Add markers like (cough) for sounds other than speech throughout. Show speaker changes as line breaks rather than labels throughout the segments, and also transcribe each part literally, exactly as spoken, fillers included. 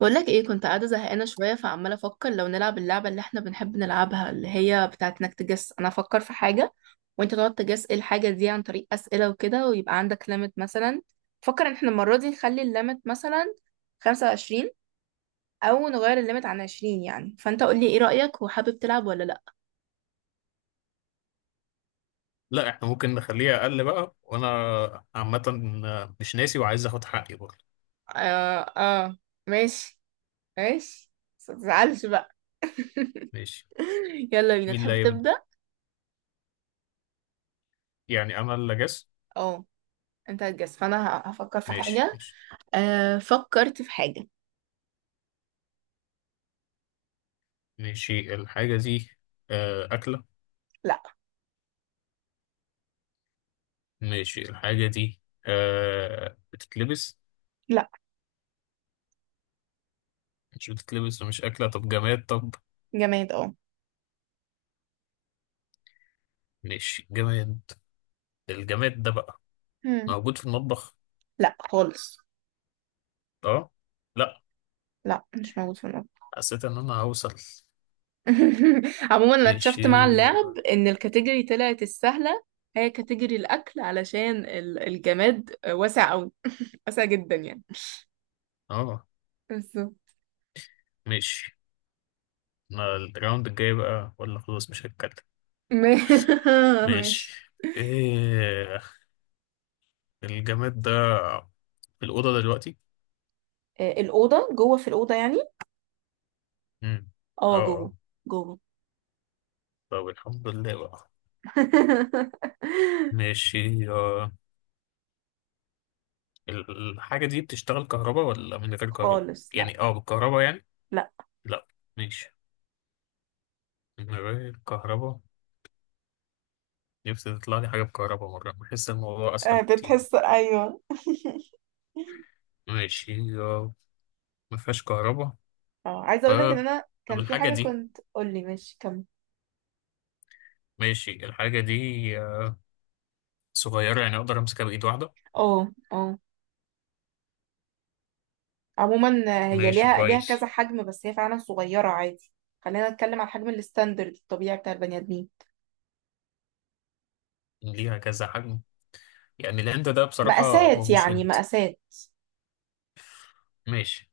بقول لك ايه؟ كنت قاعده زهقانه شويه، فعماله افكر لو نلعب اللعبه اللي احنا بنحب نلعبها، اللي هي بتاعه انك تجس. انا افكر في حاجه وانت تقعد تجس ايه الحاجه دي عن طريق اسئله وكده، ويبقى عندك ليميت مثلا. فكر ان احنا المره دي نخلي الليميت مثلا خمسة وعشرين، او نغير الليميت عن عشرين يعني. فانت قول لي ايه رايك، وحابب تلعب ولا لا؟
لا، احنا ممكن نخليها اقل بقى وانا عامه مش ناسي وعايز اخد حقي برضه.
اه اه، ماشي ماشي، بس متزعلش بقى.
ماشي،
(laughs) يلا بينا،
مين اللي
تحب
هيبدا؟
تبدا؟
يعني انا اللي جس؟
اه، انت هتجس فانا ه- هفكر في
ماشي،
حاجه.
ماشي.
آه فكرت في حاجه.
ماشي الحاجه دي آه، اكله؟ ماشي الحاجه دي آه، بتتلبس؟
لا.
مش بتتلبس ومش اكله، طب جماد؟ طب.
جماد اه.
ماشي، جماد. الجماد ده بقى
مم.
موجود في المطبخ؟
لا خالص.
اه، لا،
لا، مش موجود في المطبخ.
حسيت ان انا هوصل.
(laughs) عموما انا اكتشفت
ماشي،
مع اللعب ان الكاتيجوري طلعت السهله، هي كاتيجوري الاكل، علشان ال- الجماد واسع قوي. (laughs) واسع جدا يعني.
اه،
بالظبط.
ماشي. أنا الراوند الجاي بقى ولا خلاص مش هتكلم؟
ما- (laughs) ماشي.
ماشي. ايه؟ الجماد ده في الأوضة دلوقتي؟
آه، الأوضة، جوه في الأوضة يعني.
امم
اه،
اه،
جوه.
آه.
جوه.
طب الحمد لله بقى.
(laughs)
ماشي، آه. الحاجة دي بتشتغل كهرباء ولا من غير كهرباء؟
خالص لا.
يعني اه بالكهرباء يعني؟
لا.
لا، ماشي، من غير كهرباء. نفسي تطلع لي حاجة بكهرباء مرة، بحس الموضوع
آه،
أسهل كتير.
بتحس، ايوه.
ماشي، آه. ما فيهاش كهرباء.
اه عايزه
ف
اقول لك ان انا
طب
كان في
الحاجة
حاجه
دي،
كنت قول لي ماشي كمل.
ماشي الحاجة دي آه، صغيرة يعني أقدر أمسكها بإيد واحدة؟
اه اه. عموما آه، هي
ماشي،
ليها ليها كذا
كويس.
حجم، بس هي فعلا صغيرة عادي. خلينا نتكلم على الحجم الستاندرد الطبيعي بتاع البني آدمين.
ليها كذا حجم؟ يعني الهند ده بصراحة هو
مقاسات
مش
يعني
هند.
مقاسات.
ماشي.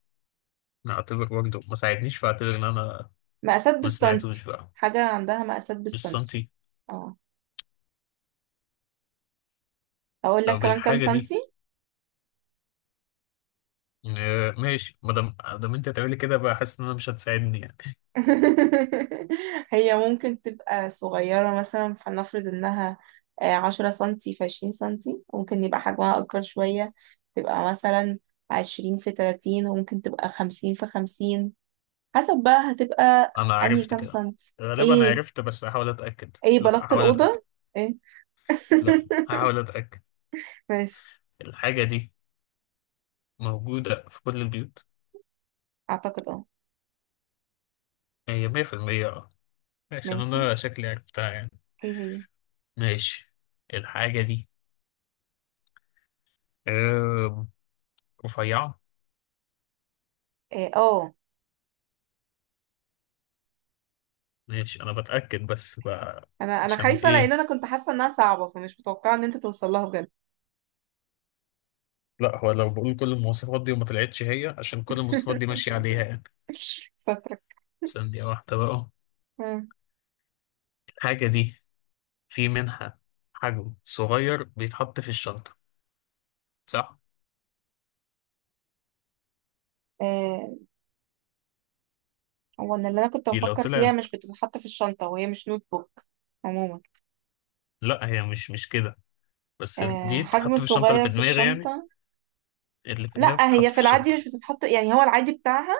نعتبر برضه ما ساعدنيش، فاعتبر إن أنا
مقاسات
ما سمعتوش
بالسنتي.
بقى.
حاجة عندها مقاسات
مش
بالسنتي.
سنتي.
اه، أقول لك
طب
كمان كام
الحاجة دي
سنتي؟
آه، ماشي، ما دام ما دام أنت تعملي كده بقى حاسس إن أنا مش هتساعدني يعني. (laughs)
(laughs) هي ممكن تبقى صغيرة مثلا، فلنفرض إنها آه، عشرة سنتي في عشرين سنتي. ممكن يبقى حجمها أكبر شوية، تبقى مثلا عشرين في تلاتين. وممكن تبقى خمسين في خمسين، حسب. بقى هتبقى
أنا
انهي
عرفت
كام
كده،
سنت؟
غالبا أنا
ايه؟
عرفت، بس هحاول أتأكد.
ايه؟
لا
بلطت
هحاول أتأكد،
الأوضة؟ ايه؟
لا
(laughs)
هحاول أتأكد.
ماشي.
الحاجة دي موجودة في كل البيوت،
اعتقد اه.
هي مية بالمية. أه، عشان
ماشي.
أنا شكلي عرفتها يعني.
ايه هي؟
ماشي، الحاجة دي آه، رفيعة.
ايه؟ اه.
ماشي، انا بتأكد بس بقى.
انا انا
عشان
خايفة، لان
ايه؟
انا كنت حاسة انها صعبة فمش متوقعة ان انت توصل لها بجد.
لا، هو لو بقول كل المواصفات دي وما طلعتش هي، عشان كل المواصفات دي ماشية عليها
(laughs)
يعني.
سترك.
ثانية واحدة بقى.
آه.
الحاجة دي في منها حجم صغير بيتحط في الشنطة، صح؟
آه، هو ان اللي انا كنت
دي لو
بفكر فيها
طلعت.
مش بتتحط في الشنطة، وهي مش نوت بوك. عموما
لا، هي مش مش كده، بس ال-
آه،
دي
حجم
تتحط في الشنطة اللي
صغير
في
في
دماغي يعني.
الشنطة.
اللي في دماغي
لا، هي
بتتحط في
في العادي
الشنطة.
مش بتتحط يعني، هو العادي بتاعها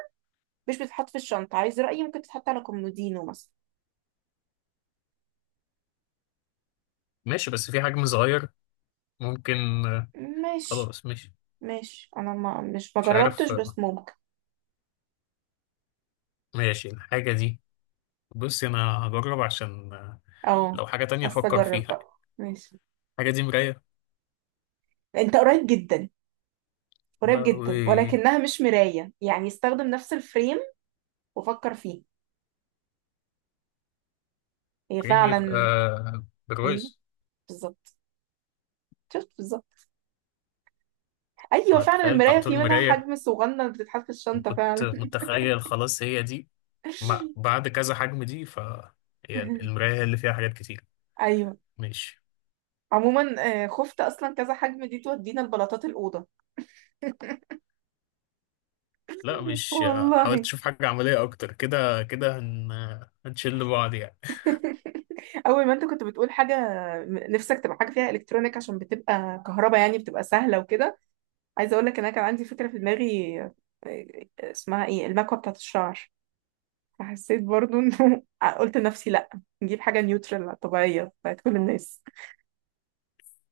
مش بتتحط في الشنطة. عايز رأيي؟ ممكن تتحط على كومودينو مثلا.
ماشي، بس في حجم صغير ممكن. آه،
ماشي.
خلاص، ماشي.
ماشي، انا ما مش ما
مش عارف.
جربتش،
آه،
بس ممكن.
ماشي الحاجة دي، بصي أنا هجرب عشان آه،
اه
لو حاجة تانية
حاسه
أفكر
اجرب
فيها.
بقى، ماشي.
الحاجة دي مراية؟
انت قريب جدا. قريب جدا،
لهوي!
ولكنها مش مرايه يعني. استخدم نفس الفريم وفكر فيه. هي
كريم يبقى،
فعلا. ايوه.
بالرز؟
بالظبط. شفت؟ بالظبط. ايوه
انا
فعلا،
تخيلت على
المرايه في
طول
منها
مراية،
حجم صغنن بتتحط في الشنطه
وكنت
فعلا.
متخيل خلاص هي دي. ما
(laughs)
بعد كذا حجم دي. ف هي المراية هي اللي فيها حاجات كتير.
ايوه.
ماشي.
عموما آه، خفت اصلا كذا حجم دي تودينا لبلاطات الاوضه.
لا،
(laughs)
مش. حاولت
والله.
اشوف حاجة عملية اكتر كده كده، هن... هنشل بعض يعني.
(laughs) اول ما انت كنت بتقول حاجه نفسك تبقى حاجه فيها الكترونيك، عشان بتبقى كهرباء يعني بتبقى سهله وكده. عايزه اقول لك ان انا كان عندي فكره في دماغي، إيه- اسمها ايه، المكوه بتاعت الشعر. فحسيت برضو انه (laughs) قلت لنفسي لا، نجيب حاجه نيوترال طبيعيه بتاعت كل الناس.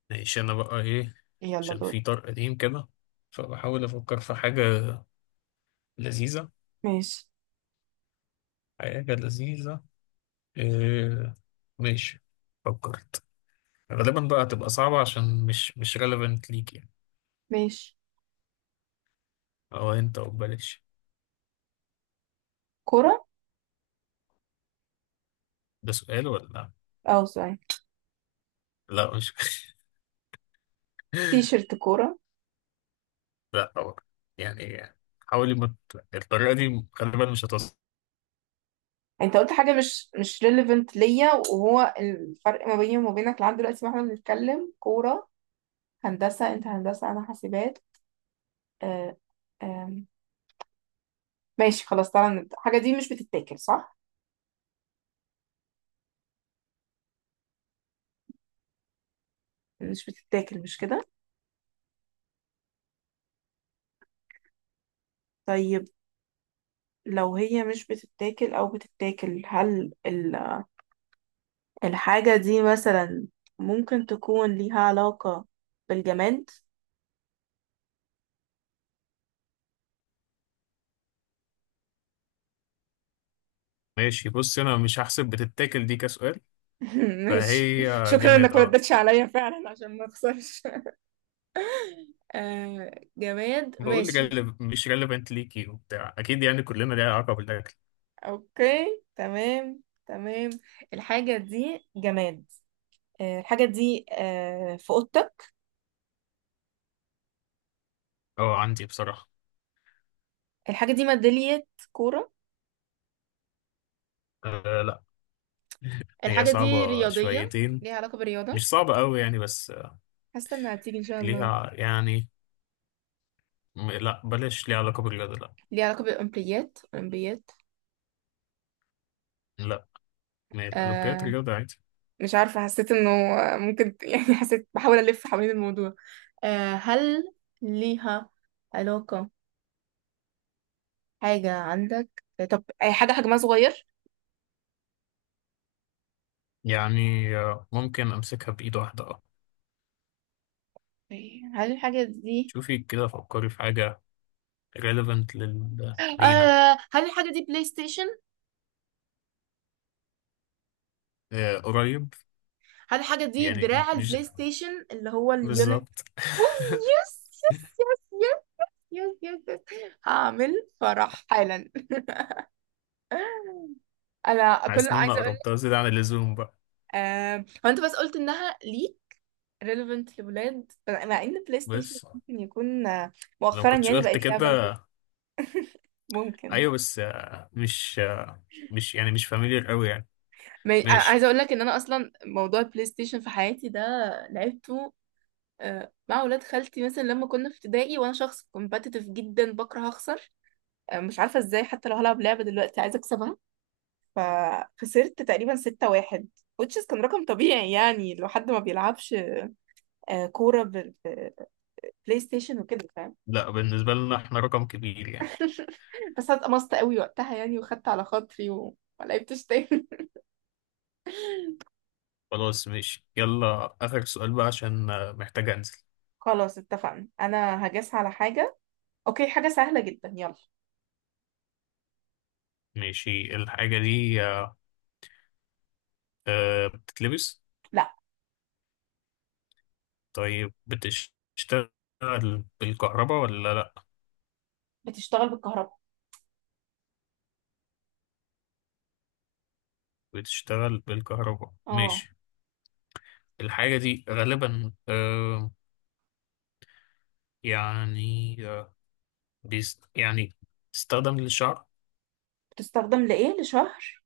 ماشي، انا بقى ايه؟
يلا
عشان
دول.
في طرق قديم كده، فبحاول افكر في حاجة لذيذة،
ماشي.
حاجة لذيذة. إيه... ماشي، فكرت. غالبا بقى هتبقى صعبة عشان مش مش relevant ليك يعني،
ماشي.
او انت، او ببلاش.
كوره.
ده سؤال ولا؟
اه، سوري.
لا، مش. (laughs)
تي شيرت كوره.
لا طبعا. يعني حاولي، ما ت- الطريقة دي غالبا مش هتوصل.
انت قلت حاجه مش مش ريليفنت ليا، وهو الفرق ما بيني وما بينك لحد دلوقتي ما احنا بنتكلم، كوره. هندسه؟ انت هندسه، انا حاسبات. آه. آه. ماشي خلاص، تعالى نبدأ. الحاجة دي مش بتتاكل، صح؟ مش بتتاكل، مش كده؟ طيب. لو هي مش بتتاكل أو بتتاكل، هل ال- الحاجة دي مثلا ممكن تكون ليها علاقة بالجماد؟
ماشي، بص انا مش هحسب بتتاكل دي كسؤال،
(laughs) ماشي.
فهي
شكرا
جماد،
انك ما
اه.
ردتش عليا فعلا عشان ما اخسرش. (laughs) آه، جماد،
بقول
ماشي.
جلب مش relevant ليكي وبتاع، اكيد يعني كلنا ليها علاقة بالاكل.
اوكي، تمام. تمام. الحاجة دي جماد. آه الحاجة دي آه في اوضتك.
اه، عندي بصراحة.
الحاجة دي ميدالية. كورة.
آه، لا، هي
الحاجة دي
صعبة
رياضية.
شويتين.
ليها علاقة بالرياضة.
مش صعبة قوي يعني، بس آه،
حاسة انها هتيجي ان شاء الله.
ليها يعني. م- لا بلاش. ليها علاقة بالرياضة؟ لا.
ليها علاقة بالأولمبيات؟ أولمبيات.
لا، ما هي الأولمبياد
آه.
رياضة عادي.
مش عارفة، حسيت انه ممكن. (laughs) يعني حسيت بحاول ألف حوالين الموضوع. آه هل ليها علاقة، حاجة عندك؟ طب أي حاجة حجمها صغير.
يعني آه، ممكن أمسكها بإيد واحدة، أه.
هل الحاجة دي
شوفي كده، فكري في حاجة relevant لل... لينا.
آه هل الحاجة دي بلاي ستيشن؟
آه، قريب
هل الحاجة دي
يعني،
دراع
مش
البلاي ستيشن اللي هو اليونت؟
بالظبط. (laughs)
أوف. يس يس يس يس. يس يس يس. هعمل فرح حالا. انا كل
حاسس
اللي
إن أنا
عايزه اقول لك،
قربتها زيادة عن اللزوم بقى.
آه... هو انت بس قلت انها ليه relevant لولاد، مع ان بلاي ستيشن
بس
ممكن يكون آه،
لو
مؤخرا
كنتش
يعني
قلت
بقت لعبه لكل-
كده.
ممكن.
أيوه، بس آه، مش آه، مش يعني، مش فاميليار أوي يعني.
ما- آه،
ماشي،
عايزه اقول لك ان انا اصلا موضوع البلاي ستيشن في حياتي ده لعبته آه، مع ولاد خالتي مثلا لما كنا في ابتدائي، وانا شخص كومبتيتيف جدا بكره اخسر. آه، مش عارفه ازاي، حتى لو هلعب لعبه دلوقتي عايزه اكسبها. فخسرت تقريبا ستة واحد، which is كان رقم طبيعي يعني لو حد ما بيلعبش آه، كورة بلاي ستيشن وكده، فاهم؟
لا، بالنسبة لنا إحنا رقم كبير يعني.
(laughs) بس اتقمصت قوي وقتها يعني، وخدت على خاطري و ما لعبتش تاني.
خلاص، ماشي، يلا آخر سؤال بقى عشان آه، محتاج أنزل.
(laughs) خلاص اتفقنا، انا هجاس على حاجة. اوكي، حاجة سهلة جدا، يلا.
ماشي الحاجة دي آه، آه، بتتلبس؟
لا.
طيب بتشتغل بالكهرباء ولا لأ؟
بتشتغل بالكهرباء.
بتشتغل بالكهرباء،
اه.
ماشي. الحاجة دي غالبا آه يعني آه بيست يعني، تستخدم للشعر.
بتستخدم لايه، لشهر؟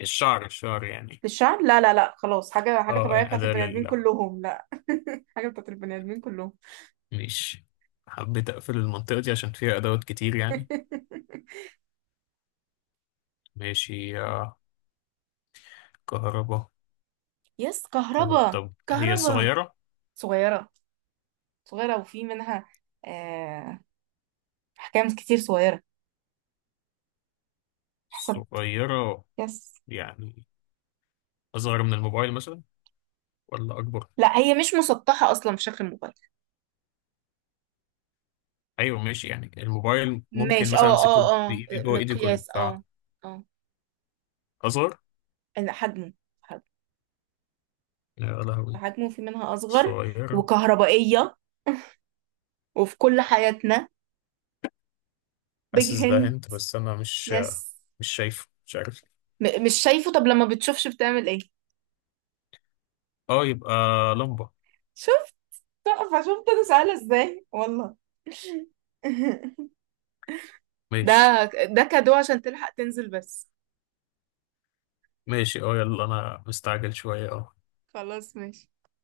الشعر، الشعر يعني.
للشعر؟ لا لا لا، خلاص. حاجة حاجة
اه،
طبيعية
يعني
بتاعت
أداة
البني ادمين
لل
كلهم. لا. (laughs) حاجة بتاعت البني ادمين كلهم. (laughs)
ماشي. حبيت أقفل المنطقة دي عشان فيها أدوات كتير يعني. ماشي، آه كهرباء.
يس،
كهرباء،
كهرباء.
طب هي
كهرباء.
صغيرة؟
صغيرة. صغيرة، وفي منها آه... أحكام كتير صغيرة. حسب.
صغيرة.
يس.
يعني أصغر من الموبايل مثلا ولا أكبر؟
لا، هي مش مسطحة أصلا في شكل الموبايل.
ايوه، ماشي، يعني الموبايل ممكن
ماشي،
مثلا
اه
امسكه
اه اه،
بايدي، جوه ايدي كل،
مقياس، اه. اه.
فهزر.
أنا حجمه. حجمه.
يا لهوي،
حجمه في منها أصغر.
صغيرة.
وكهربائية. وفي كل حياتنا. بيج
حاسس ده
هند.
انت بس، انا مش
يس.
مش شايفه، مش عارف ليه.
م مش شايفه؟ طب لما بتشوفش بتعمل ايه؟
اه، يبقى لمبة.
شفت. تحفة. شفت أنا سهلة ازاي والله. (laughs)
ماشي،
ده ده كادو عشان تلحق تنزل بس.
ماشي، اه، يلا انا مستعجل شوية، اه.
خلاص، ماشي.